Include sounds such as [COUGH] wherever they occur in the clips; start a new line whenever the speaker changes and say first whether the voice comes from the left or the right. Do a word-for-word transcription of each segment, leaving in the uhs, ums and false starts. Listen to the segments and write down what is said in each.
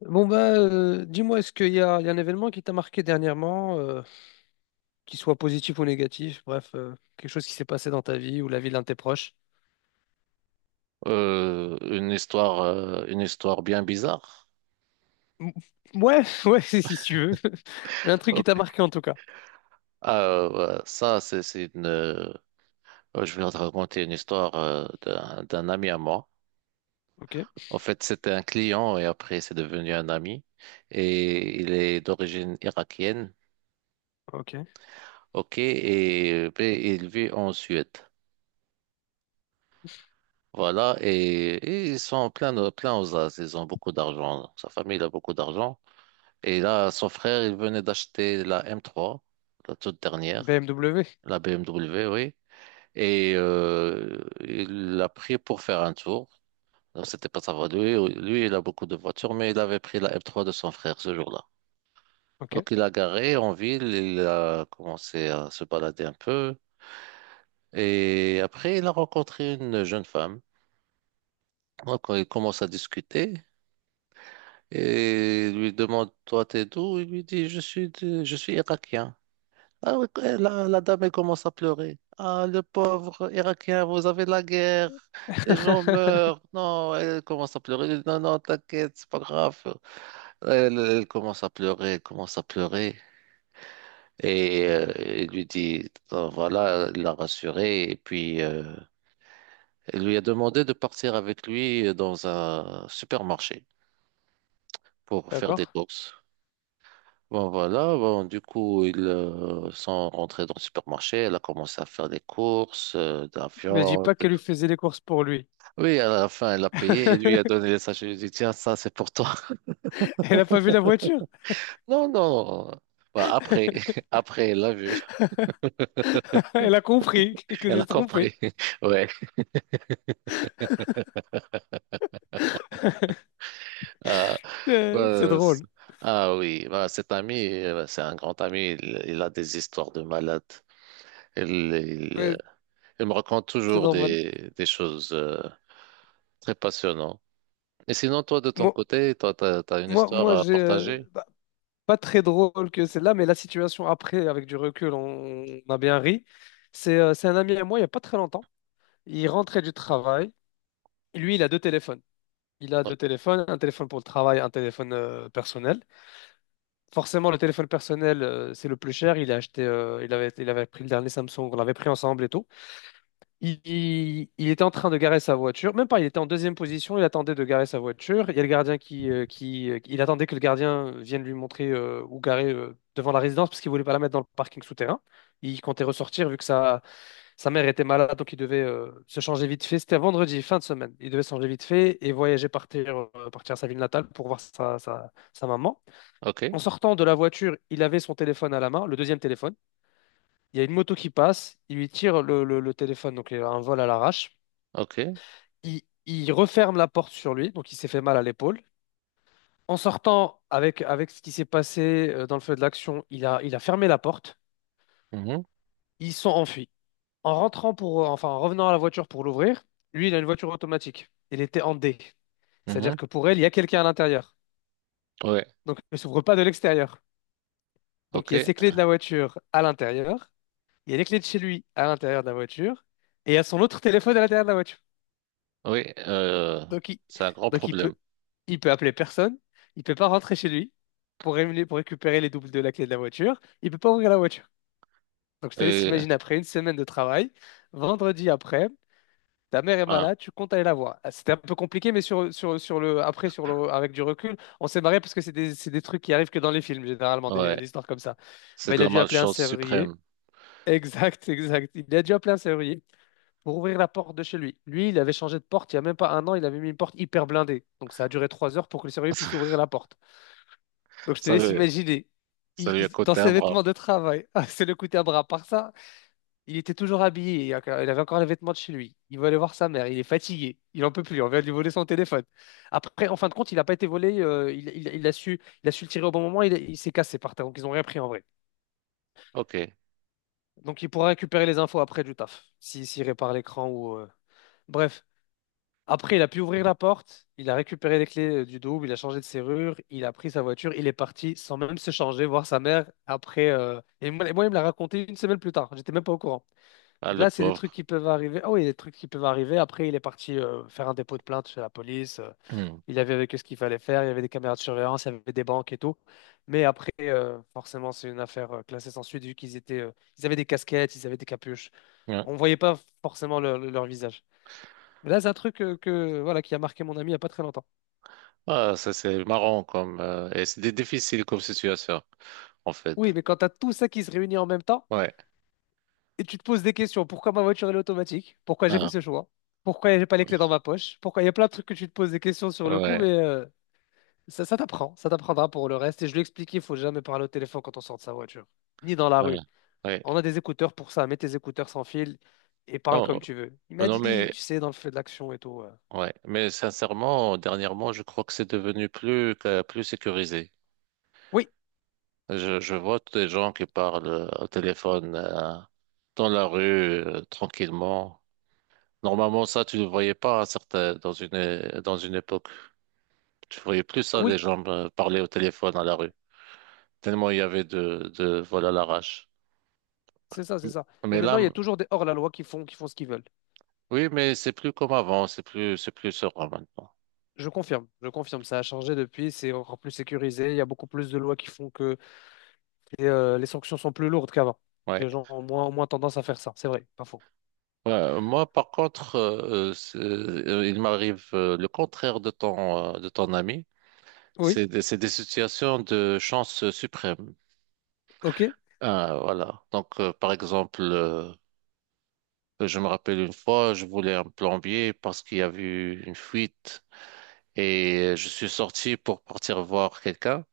left: Bon bah euh, dis-moi, est-ce qu'il y a, il y a un événement qui t'a marqué dernièrement, euh, qui soit positif ou négatif, bref, euh, quelque chose qui s'est passé dans ta vie ou la vie d'un de tes proches?
right: Euh, une histoire, euh, une histoire bien bizarre.
left: M- Ouais, [LAUGHS] ouais, si si tu veux. [LAUGHS] Mais un truc qui t'a
right: Ok.
left: marqué en tout cas.
right: Ah ouais, ça, c'est c'est une, euh, je vais te raconter une histoire euh, d'un d'un ami à moi.
left: Ok,
right: En fait, c'était un client et après, c'est devenu un ami. Et il est d'origine irakienne.
left: ok.
right: Ok. Et, euh, ben, il vit en Suède. Voilà. Et, et ils sont plein, de- plein aux as. Ils ont beaucoup d'argent. Sa famille a beaucoup d'argent. Et là, son frère, il venait d'acheter la m trois, la toute dernière.
left: B M W,
right: La B M W, oui. Et euh, il l'a pris pour faire un tour. Alors, c'était pas sa voie. Lui, lui, il a beaucoup de voitures, mais il avait pris la M trois de son frère ce jour-là.
left: ok.
right: Donc, il a garé en ville, il a commencé à se balader un peu. Et après, il a rencontré une jeune femme. Donc, il commence à discuter et il lui demande, toi, t'es d'où? Il lui dit, je suis, de- je suis irakien. Ah oui, eh, la, la dame elle commence à pleurer. Ah, le pauvre Irakien, vous avez la guerre, les gens meurent.
left: [LAUGHS]
right: Non, elle commence à pleurer. Non, non, t'inquiète, c'est pas grave. Elle, elle commence à pleurer, elle commence à pleurer. Et euh, il lui dit, ah, voilà, il l'a rassurée. Et puis, euh, elle lui a demandé de partir avec lui dans un supermarché pour faire des
left: D'accord.
right: courses. Bon, voilà, bon, du coup, ils euh, sont rentrés dans le supermarché, elle a commencé à faire des courses, euh, de la
left: Mais dis
right: viande.
left: pas qu'elle lui faisait les courses pour lui.
right: Oui, à la fin, elle a payé et lui a
left: [LAUGHS]
right: donné les sachets. Je lui ai dit, tiens, ça, c'est pour toi. [LAUGHS]
left: Elle a pas vu la voiture.
right: Non, non. Bah, après, [LAUGHS]
left: [LAUGHS]
right: après, elle l'a vu.
left: Elle a compris
right: [LAUGHS]
left: que
right: Elle a
left: c'est
right: compris.
left: trompé.
right: [LAUGHS]
left: [LAUGHS]
right: Ouais. Euh,
left: Euh, C'est
right: Bah, c-
left: drôle.
right: ah oui, bah, cet ami, euh, c'est un grand ami, il, il a des histoires de malade. Il, il, euh,
left: Ouais,
right: il me raconte
left: c'est
right: toujours
left: normal.
right: des, des choses euh, très passionnantes. Et sinon, toi, de ton
left: Moi,
right: côté, toi, t'as, t'as une
left: moi,
right: histoire
left: moi
right: à
left: j'ai.
right: partager?
left: Pas très drôle que celle-là, mais la situation après, avec du recul, on, on a bien ri. C'est euh, c'est un ami à moi, il n'y a pas très longtemps. Il rentrait du travail. Lui, il a deux téléphones. Il a
right: Ouais.
left: deux téléphones, un téléphone pour le travail, un téléphone euh, personnel. Forcément, le téléphone personnel, euh, c'est le plus cher. Il a acheté, euh, il avait, il avait pris le dernier Samsung, on l'avait pris ensemble et tout. Il, il- il était en train de garer sa voiture, même pas, il était en deuxième position, il attendait de garer sa voiture. Il y a le gardien qui, euh, qui, euh, il attendait que le gardien vienne lui montrer euh, où garer euh, devant la résidence parce qu'il voulait pas la mettre dans le parking souterrain. Il comptait ressortir vu que sa, sa mère était malade, donc il devait euh, se changer vite fait. C'était un vendredi, fin de semaine. Il devait se changer vite fait et voyager, partir, euh, partir à sa ville natale pour voir sa, sa, sa maman.
right: Ok,
left: En sortant de la voiture, il avait son téléphone à la main, le deuxième téléphone. Il y a une moto qui passe, il lui tire le, le- le téléphone, donc il a un vol à l'arrache,
right: ok,
left: il, il referme la porte sur lui, donc il s'est fait mal à l'épaule. En sortant avec, avec ce qui s'est passé euh, dans le feu de l'action, il a, il a fermé la porte.
right: mhm,
left: Ils sont enfuis. En rentrant pour, euh, enfin, en revenant à la voiture pour l'ouvrir, lui, il a une voiture automatique. Il était en D. C'est-à-dire
right: mhm.
left: que pour elle, il y a quelqu'un à l'intérieur.
right: Ouais,
left: Donc, elle ne s'ouvre pas de l'extérieur. Donc,
right: ok,
left: il y a ses clés de la voiture à l'intérieur. Il y a les clés de chez lui à l'intérieur de la voiture. Et il y a son autre téléphone à l'intérieur de la voiture.
right: oui, euh,
left: Donc il,
right: c'est un grand
left: donc il peut,
right: problème.
left: il peut appeler personne, il peut pas rentrer chez lui pour, rémunérer- pour récupérer les doubles de la clé de la voiture, il peut pas ouvrir la voiture. Donc je te laisse
right: Et,
left: imaginer après une semaine de travail, vendredi après, ta mère est
right: ah,
left: malade, tu comptes aller la voir. Ah, c'était un peu compliqué, mais sur, sur, sur le, après, sur le, avec du recul, on s'est marré parce que c'est des, c'est des trucs qui arrivent que dans les films, généralement, des,
right: ouais,
left: des histoires comme ça.
right: c'est
left: Ben,
right: de
left: il a
right: la
left: dû appeler un
right: malchance
left: serrurier.
right: suprême.
left: [LAUGHS] Exact, exact. Il a dû appeler un serrurier pour ouvrir la porte de chez lui. Lui, il avait changé de porte il n'y a même pas un an, il avait mis une porte hyper blindée. Donc ça a duré trois heures pour que le surveillant puisse ouvrir
right: [LAUGHS]
left: la porte. Donc je te
right: Ça
left: laisse
right: lui,
left: imaginer.
right: ça
left: Il-
right: lui a
left: il- dans
right: coûté un
left: ses
right: bras.
left: vêtements de travail, [LAUGHS] c'est le coup à bras. Par ça, il était toujours habillé. Il a- il avait encore les vêtements de chez lui. Il veut aller voir sa mère. Il est fatigué. Il en peut plus. On vient de lui voler son téléphone. Après, en fin de compte, il n'a pas été volé. Euh, il, il- il a su, il a su le tirer au bon moment. Il, il s'est cassé par terre. Donc ils n'ont rien pris en vrai.
right: Ok,
left: Donc il pourra récupérer les infos après du taf. Si, s'il répare l'écran ou. euh, Bref. Après, il a pu ouvrir la porte, il a récupéré les clés euh, du double, il a changé de serrure, il a pris sa voiture, il est parti sans même se changer, voir sa mère après. euh, Et moi, et moi, il me l'a raconté une semaine plus tard, j'étais même pas au courant.
right: ah,
left: Donc
right: le
left: là, c'est des trucs
right: pauvre.
left: qui peuvent arriver. Ah oui, des trucs qui peuvent arriver. Après, il est parti euh, faire un dépôt de plainte chez la police, euh,
right: Hmm.
left: il avait avec eux ce qu'il fallait faire, il y avait des caméras de surveillance, il y avait des banques et tout. Mais après, euh, forcément, c'est une affaire euh, classée sans suite vu qu'ils étaient, euh, ils avaient des casquettes, ils avaient des capuches.
right: Ouais.
left: On voyait pas forcément leur leur visage. Mais là, c'est un truc euh, que, voilà, qui a marqué mon ami il n'y a pas très longtemps.
right: Ah, ça, c'est marrant comme, euh, et c'est difficile comme situation, en
left: Oui,
right: fait.
left: mais quand tu as tout ça qui se réunit en même temps
right: Ouais,
left: et tu te poses des questions, pourquoi ma voiture elle est automatique? Pourquoi j'ai fait
right: ah,
left: ce choix? Pourquoi j'ai pas les clés dans ma poche? Pourquoi il y a plein de trucs que tu te poses des questions sur le coup,
right: ouais,
left: mais euh, ça, ça t'apprend, ça t'apprendra pour le reste. Et je lui ai expliqué, il faut jamais parler au téléphone quand on sort de sa voiture, ni dans la
right: ouais,
left: rue.
right: ouais.
left: On a des écouteurs pour ça, mets tes écouteurs sans fil et parle
right: Oh,
left: comme tu veux. Il m'a
right: non,
left: dit,
right: mais,
left: tu sais, dans le feu de l'action et tout. euh,
right: ouais, mais sincèrement, dernièrement, je crois que c'est devenu plus que- plus sécurisé.
left: Oui,
right: Je, je vois des gens qui parlent euh, au téléphone euh, dans la rue euh, tranquillement. Normalement, ça, tu ne voyais pas à certains- dans une é- dans une époque. Tu voyais plus ça, les
left: oui,
right: gens euh, parler au téléphone à la rue. Tellement il y avait de de vol à l'arrache.
left: c'est ça, c'est
right: M-
left: ça. Mais
right: Mais là,
left: maintenant, il y a
right: m-
left: toujours des hors-la-loi qui font, qui font ce qu'ils veulent.
right: oui, mais c'est plus comme avant. C'est plus c'est plus serein maintenant.
left: Je confirme, je confirme, ça a changé depuis, c'est encore plus sécurisé, il y a beaucoup plus de lois qui font que les, euh, les sanctions sont plus lourdes qu'avant. Donc
right: Ouais.
left: les gens ont moins, ont moins tendance à faire ça, c'est vrai, pas faux.
right: Ouais, moi, par contre, euh, euh, c'est- euh, il m'arrive euh, le contraire de ton, euh, de ton ami.
left: Oui,
right: C'est des, c'est des situations de chance suprême.
left: ok.
right: Ah, voilà. Donc, euh, par exemple, euh, je me rappelle une fois, je voulais un plombier parce qu'il y avait eu une fuite et je suis sorti pour partir voir quelqu'un.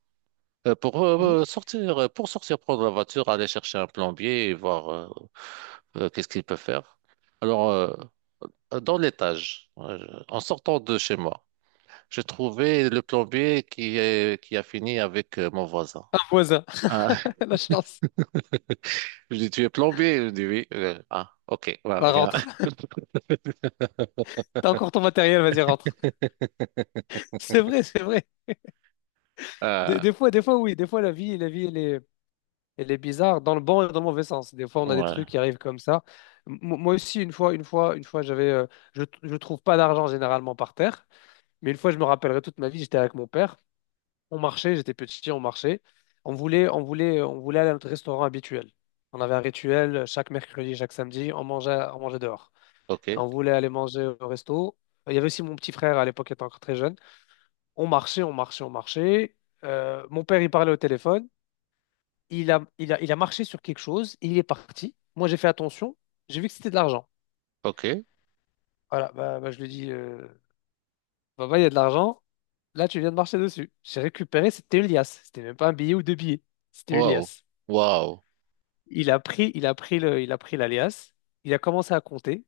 right: Euh, pour
left: Mhm.
right: euh, sortir, euh, pour sortir prendre la voiture, aller chercher un plombier et voir euh, euh, qu'est-ce qu'il peut faire. Alors, euh, euh, dans l'étage, euh, en sortant de chez moi. J'ai trouvé le plombier qui est, qui a fini avec euh, mon voisin.
left: Un voisin,
right: Ah, [LAUGHS]
left: [LAUGHS] la chance,
right: je lui dis, tu es plombier? Il me dit, oui. Euh, ah, ok, ouais,
left: va
right: viens.
left: rentre.
right: [LAUGHS]
left: T'as encore ton matériel, vas-y, rentre. [LAUGHS] C'est vrai, c'est vrai. Des,
right: Euh,
left: des fois, des fois, oui, des fois, la vie, la vie, elle est, elle est bizarre, dans le bon et dans le mauvais sens. Des fois, on a des
right: ouais,
left: trucs qui arrivent comme ça. M- moi aussi, une fois, une fois, une fois, j'avais, euh, je, je trouve pas d'argent généralement par terre, mais une fois, je me rappellerai toute ma vie, j'étais avec mon père. On marchait, j'étais petit, on marchait. On voulait, on voulait, on voulait aller à notre restaurant habituel. On avait un rituel chaque mercredi, chaque samedi, on mangeait, on mangeait dehors.
right: ok,
left: Et on voulait aller manger au resto. Il y avait aussi mon petit frère à l'époque, il était encore très jeune. On marchait, on marchait, on marchait. Euh, mon père, il parlait au téléphone. Il a, il a, il a marché sur quelque chose. Il est parti. Moi, j'ai fait attention. J'ai vu que c'était de l'argent.
right: ok.
left: Voilà, bah, bah, je lui dis. Dit, euh, papa, il y a de l'argent. Là, tu viens de marcher dessus. J'ai récupéré, c'était une liasse. C'était même pas un billet ou deux billets. C'était une
right: Waouh,
left: liasse.
right: waouh.
left: Il a pris, il a pris le, il a pris l'alias. Il a commencé à compter.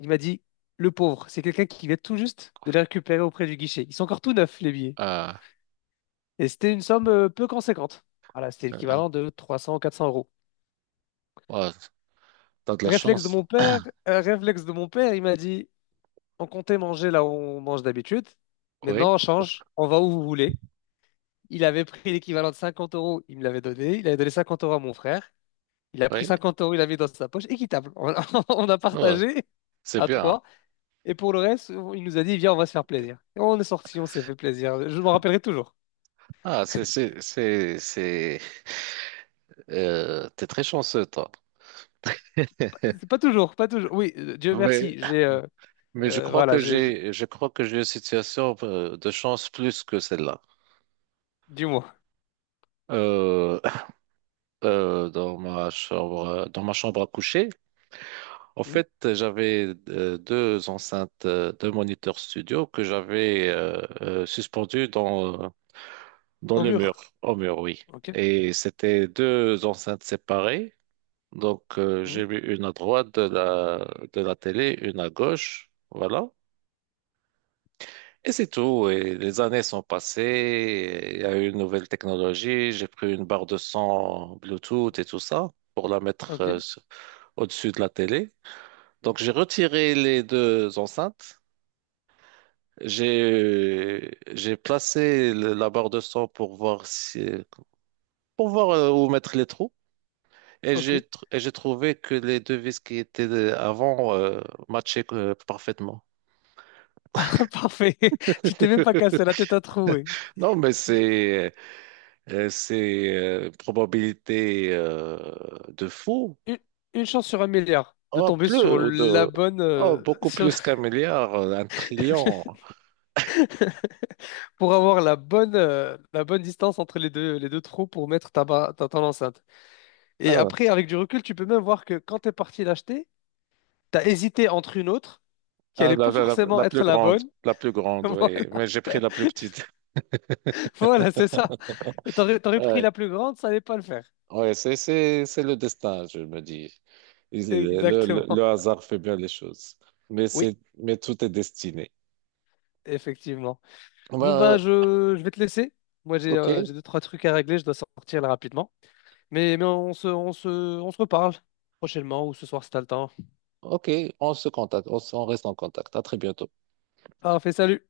left: Il m'a dit, le pauvre, c'est quelqu'un qui vient tout juste de les récupérer auprès du guichet. Ils sont encore tout neufs, les billets.
right: Ah,
left: Et c'était une somme euh, peu conséquente. Voilà, c'était
right: euh,
left: l'équivalent de trois cents, ou quatre cents euros.
right: ouais, t'as de la
left: Réflexe de
right: chance.
left: mon père, euh, réflexe de mon père, il m'a dit, on comptait manger là où on mange d'habitude.
right: Oui,
left: Maintenant, on change, on va où vous voulez. Il avait pris l'équivalent de cinquante euros, il me l'avait donné. Il avait donné cinquante euros à mon frère. Il a pris
right: oui.
left: cinquante euros, il l'avait mis dans sa poche. Équitable. On, [LAUGHS] on a
right: Ouais,
left: partagé
right: c'est
left: à
right: bien.
left: trois. Et pour le reste, il nous a dit, viens, on va se faire plaisir. Et on est sorti, on s'est fait plaisir. Je m'en rappellerai toujours.
right: Ah, c'est, c'est, c'est, c'est, euh, t'es très chanceux, toi.
left: Pas, pas toujours, pas toujours. Oui, euh, Dieu merci,
right: mais
left: j'ai euh,
right: Mais je
left: euh,
right: crois
left: voilà,
right: que
left: j'ai... j'ai-
right: j'ai, je crois que j'ai une situation euh, de chance plus que celle-là.
left: Dis-moi.
right: Euh, [LAUGHS] euh, dans ma chambre, dans ma chambre à coucher, en
left: Hmm.
right: fait, j'avais euh, deux enceintes, euh, deux moniteurs studio que j'avais euh, euh, suspendues dans euh, dans
left: Au
right: le mur,
left: mur.
right: au mur, oui.
left: Ok.
right: Et c'était deux enceintes séparées. Donc, euh,
left: Hmm.
right: j'ai mis une à droite de la de la télé, une à gauche, voilà. Et c'est tout. Et les années sont passées. Il y a eu une nouvelle technologie. J'ai pris une barre de son Bluetooth et tout ça pour la mettre euh,
left: Ok.
right: sur- au-dessus de la télé. Donc j'ai retiré les deux enceintes. J'ai j'ai placé le- la barre de son pour voir si pour voir euh, où mettre les trous. Et
left: Ok.
right: j'ai tr- et j'ai trouvé que les deux vis qui étaient euh, avant euh, matchaient euh, parfaitement.
left: [LAUGHS] Parfait. [LAUGHS] Tu t'es même pas cassé
right: [LAUGHS]
left: la tête à trouver.
right: Non, mais c'est Euh, c'est euh, probabilité euh, de fou.
left: Une, une chance sur un milliard de
right: Oh,
left: tomber sur
right: plus
left: la
right: de,
left: bonne...
right: oh,
left: euh,
right: beaucoup
left: sur-
right: plus qu'un milliard, euh, un trillion.
left: [LAUGHS] pour avoir la bonne, euh, la bonne distance entre les deux, les deux trous pour mettre ta, ba- ta, ton enceinte. Et
right: Ah,
left: après, avec du recul, tu peux même voir que quand t'es parti l'acheter, t'as hésité entre une autre qui
right: ah,
left: allait
right: la,
left: pas
right: la- la-
left: forcément
right: la plus
left: être la
right: grande,
left: bonne.
right: la plus
left: [LAUGHS]
right: grande,
left: Voilà,
right: oui. Mais j'ai pris la plus petite. [LAUGHS]
left: voilà, c'est ça. Et t'aurais, t'aurais pris
right: Ouais,
left: la plus grande, ça allait pas le faire.
right: ouais, c'est, c'est, c'est le destin, je me dis. Le, le- le
left: Exactement.
right: hasard fait bien les choses. Mais
left: Oui,
right: c'est, mais tout est destiné.
left: effectivement. Bon,
right: Ben,
left: ben je, je vais te laisser. Moi, j'ai
right: ok,
left: euh, j'ai deux, trois trucs à régler, je dois sortir là rapidement. Mais, mais on se, on se, on se reparle prochainement ou ce soir si t'as le temps.
right: ok, on se contacte, on, on reste en contact. À très bientôt.
left: Parfait, salut.